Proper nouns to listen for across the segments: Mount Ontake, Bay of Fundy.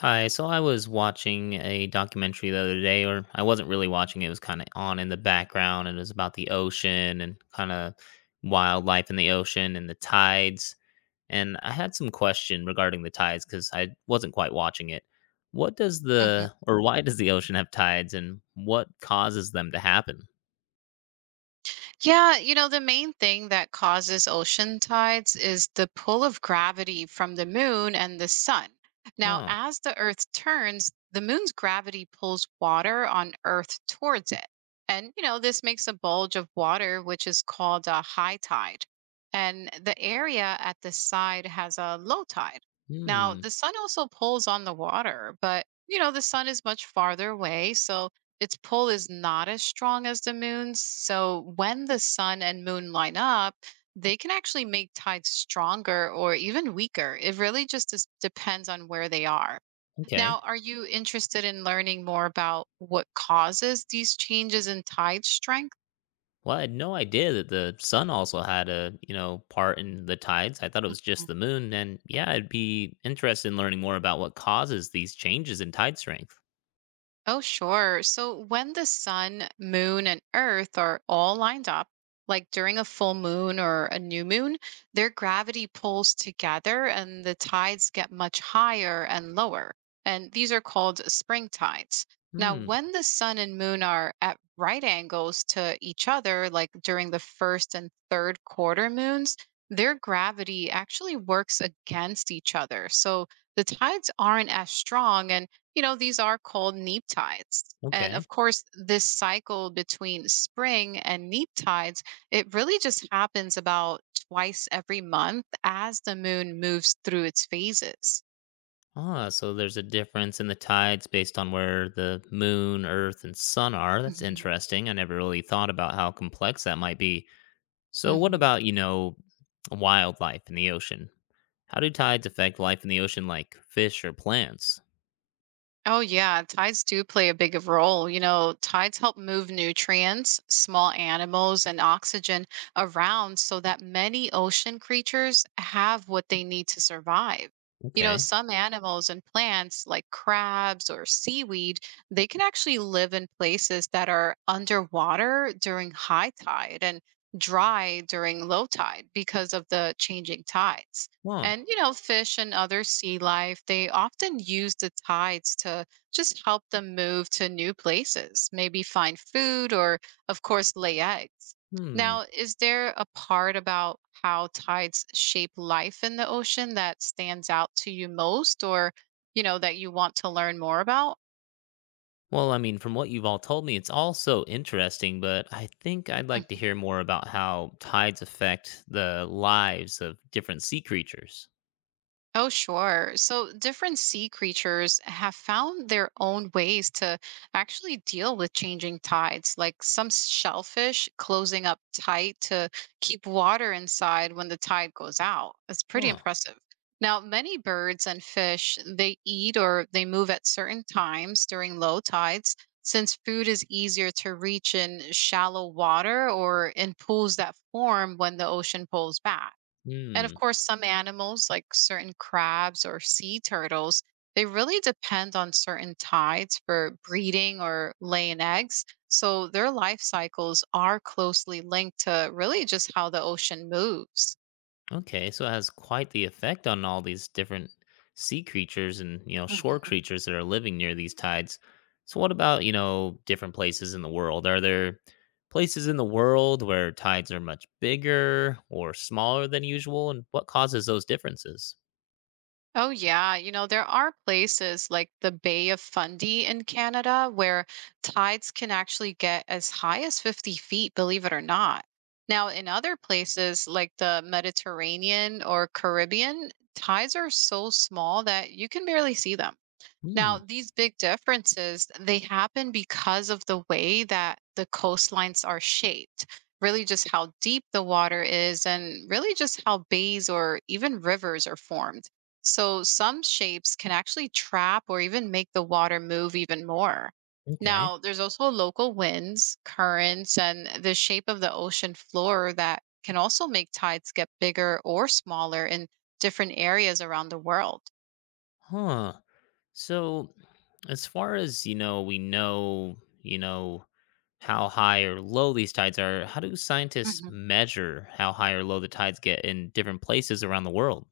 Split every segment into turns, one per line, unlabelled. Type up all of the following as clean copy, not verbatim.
Hi, so I was watching a documentary the other day, or I wasn't really watching it, it was kind of on in the background, and it was about the ocean and kind of wildlife in the ocean and the tides. And I had some question regarding the tides because I wasn't quite watching it. What does
Mhm.
the, or why does the ocean have tides and what causes them to happen?
Yeah, you know, the main thing that causes ocean tides is the pull of gravity from the moon and the sun. Now,
Oh,
as the earth turns, the moon's gravity pulls water on earth towards it. And, you know, this makes a bulge of water, which is called a high tide. And the area at the side has a low tide. Now,
hmm,
the sun also pulls on the water, but, you know, the sun is much farther away. So, its pull is not as strong as the moon's. So when the sun and moon line up, they can actually make tides stronger or even weaker. It really just depends on where they are. Now,
okay.
are you interested in learning more about what causes these changes in tide strength?
Well, I had no idea that the sun also had a, you know, part in the tides. I thought it was just the moon. And yeah, I'd be interested in learning more about what causes these changes in tide strength.
Oh, sure. So when the sun, moon, and earth are all lined up, like during a full moon or a new moon, their gravity pulls together and the tides get much higher and lower. And these are called spring tides. Now,
Hmm.
when the sun and moon are at right angles to each other, like during the first and third quarter moons, their gravity actually works against each other. So the tides aren't as strong and you know, these are called neap tides. And of
Okay.
course, this cycle between spring and neap tides, it really just happens about twice every month as the moon moves through its phases.
Ah, so there's a difference in the tides based on where the moon, earth, and sun are. That's interesting. I never really thought about how complex that might be. So what
Hmm.
about, you know, wildlife in the ocean? How do tides affect life in the ocean like fish or plants?
Oh, yeah. Tides do play a big of role. You know, tides help move nutrients, small animals, and oxygen around so that many ocean creatures have what they need to survive. You know,
Okay.
some animals and plants like crabs or seaweed, they can actually live in places that are underwater during high tide and dry during low tide because of the changing tides.
Wow.
And, you know, fish and other sea life, they often use the tides to just help them move to new places, maybe find food or, of course, lay eggs.
Hmm.
Now, is there a part about how tides shape life in the ocean that stands out to you most or, you know, that you want to learn more about?
Well, I mean, from what you've all told me, it's all so interesting, but I think I'd like to hear more about how tides affect the lives of different sea creatures.
Oh, sure. So different sea creatures have found their own ways to actually deal with changing tides, like some shellfish closing up tight to keep water inside when the tide goes out. It's pretty
Huh.
impressive. Now, many birds and fish, they eat or they move at certain times during low tides, since food is easier to reach in shallow water or in pools that form when the ocean pulls back. And of
Hmm.
course, some animals, like certain crabs or sea turtles, they really depend on certain tides for breeding or laying eggs. So their life cycles are closely linked to really just how the ocean moves.
Okay, so it has quite the effect on all these different sea creatures and, you know, shore creatures that are living near these tides. So what about, you know, different places in the world? Are there places in the world where tides are much bigger or smaller than usual and what causes those differences?
Oh, yeah. You know, there are places like the Bay of Fundy in Canada where tides can actually get as high as 50 feet, believe it or not. Now, in other places like the Mediterranean or Caribbean, tides are so small that you can barely see them.
Hmm.
Now, these big differences, they happen because of the way that the coastlines are shaped, really just how deep the water is and really just how bays or even rivers are formed. So some shapes can actually trap or even make the water move even more.
Okay.
Now, there's also local winds, currents, and the shape of the ocean floor that can also make tides get bigger or smaller in different areas around the world.
Huh. So, as far as you know, we know, you know, how high or low these tides are. How do scientists measure how high or low the tides get in different places around the world?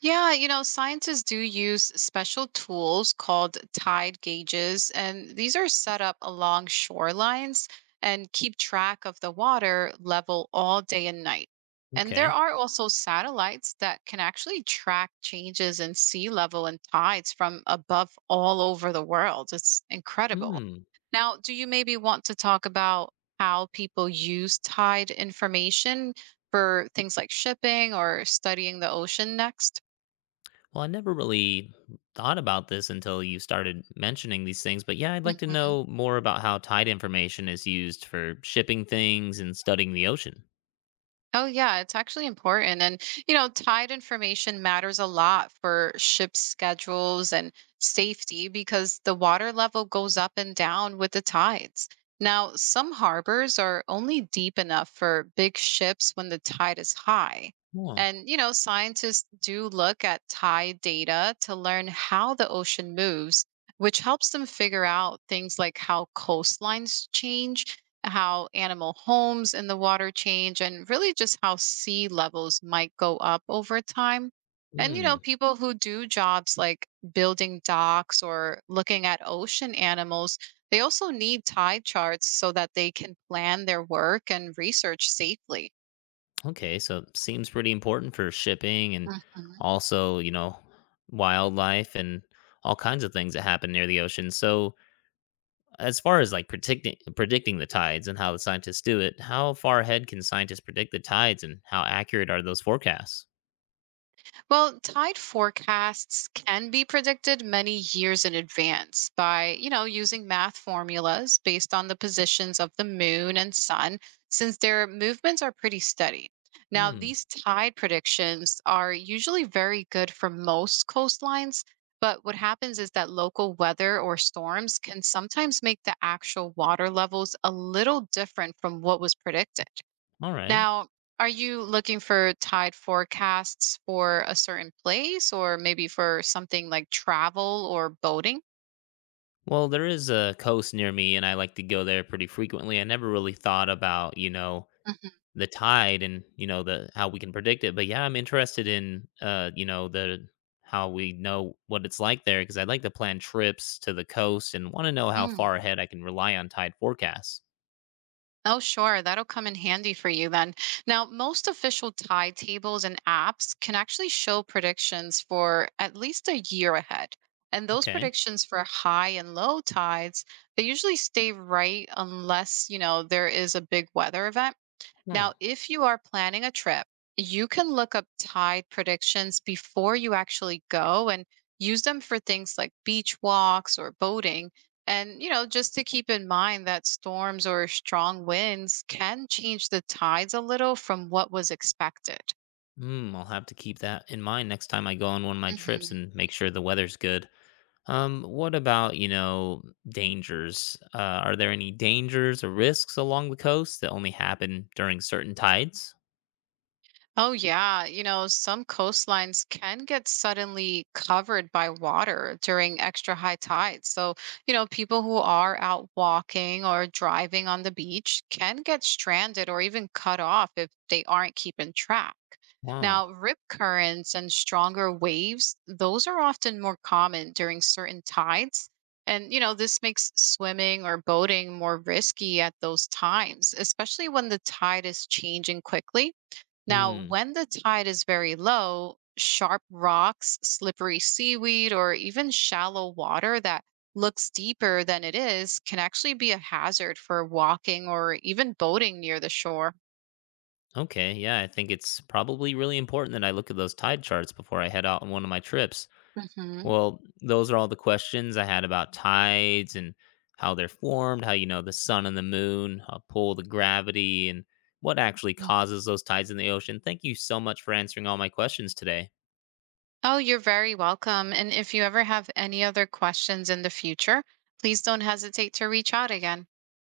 Yeah, you know, scientists do use special tools called tide gauges, and these are set up along shorelines and keep track of the water level all day and night. And there
Okay.
are also satellites that can actually track changes in sea level and tides from above all over the world. It's incredible.
Hmm.
Now, do you maybe want to talk about how people use tide information for things like shipping or studying the ocean next?
Well, I never really thought about this until you started mentioning these things, but yeah, I'd like to
Mhm.
know more about how tide information is used for shipping things and studying the ocean.
Oh, yeah, it's actually important. And, you know, tide information matters a lot for ship schedules and safety because the water level goes up and down with the tides. Now, some harbors are only deep enough for big ships when the tide is high.
Oh.
And, you know, scientists do look at tide data to learn how the ocean moves, which helps them figure out things like how coastlines change, how animal homes in the water change, and really just how sea levels might go up over time. And, you know,
Hmm.
people who do jobs like building docks or looking at ocean animals, they also need tide charts so that they can plan their work and research safely.
Okay, so it seems pretty important for shipping and
Mhm.
also, you know, wildlife and all kinds of things that happen near the ocean. So, as far as like predicting the tides and how the scientists do it, how far ahead can scientists predict the tides and how accurate are those forecasts?
Well, tide forecasts can be predicted many years in advance by, you know, using math formulas based on the positions of the moon and sun, since their movements are pretty steady. Now,
Hmm.
these tide predictions are usually very good for most coastlines, but what happens is that local weather or storms can sometimes make the actual water levels a little different from what was predicted.
All right.
Now, are you looking for tide forecasts for a certain place or maybe for something like travel or boating?
Well, there is a coast near me and I like to go there pretty frequently. I never really thought about, you know,
Mhm.
the tide and you know the how we can predict it. But yeah, I'm interested in you know, the how we know what it's like there, because I'd like to plan trips to the coast and want to know how
Mm.
far ahead I can rely on tide forecasts.
Oh, sure. That'll come in handy for you then. Now, most official tide tables and apps can actually show predictions for at least a year ahead. And those
Okay.
predictions for high and low tides, they usually stay right unless, you know, there is a big weather event. Now,
Hmm.
if you are planning a trip, you can look up tide predictions before you actually go and use them for things like beach walks or boating. And, you know, just to keep in mind that storms or strong winds can change the tides a little from what was expected.
Hmm, I'll have to keep that in mind next time I go on one of my trips and make sure the weather's good. What about, you know, dangers, are there any dangers or risks along the coast that only happen during certain tides?
Oh, yeah. You know, some coastlines can get suddenly covered by water during extra high tides. So, you know, people who are out walking or driving on the beach can get stranded or even cut off if they aren't keeping track.
Wow.
Now, rip currents and stronger waves, those are often more common during certain tides. And, you know, this makes swimming or boating more risky at those times, especially when the tide is changing quickly. Now,
Hmm.
when the tide is very low, sharp rocks, slippery seaweed, or even shallow water that looks deeper than it is can actually be a hazard for walking or even boating near the shore.
Okay, yeah, I think it's probably really important that I look at those tide charts before I head out on one of my trips.
Hmm.
Well, those are all the questions I had about tides and how they're formed, how you know the sun and the moon, pull the gravity, and what actually causes those tides in the ocean. Thank you so much for answering all my questions today.
Oh, you're very welcome. And if you ever have any other questions in the future, please don't hesitate to reach out again.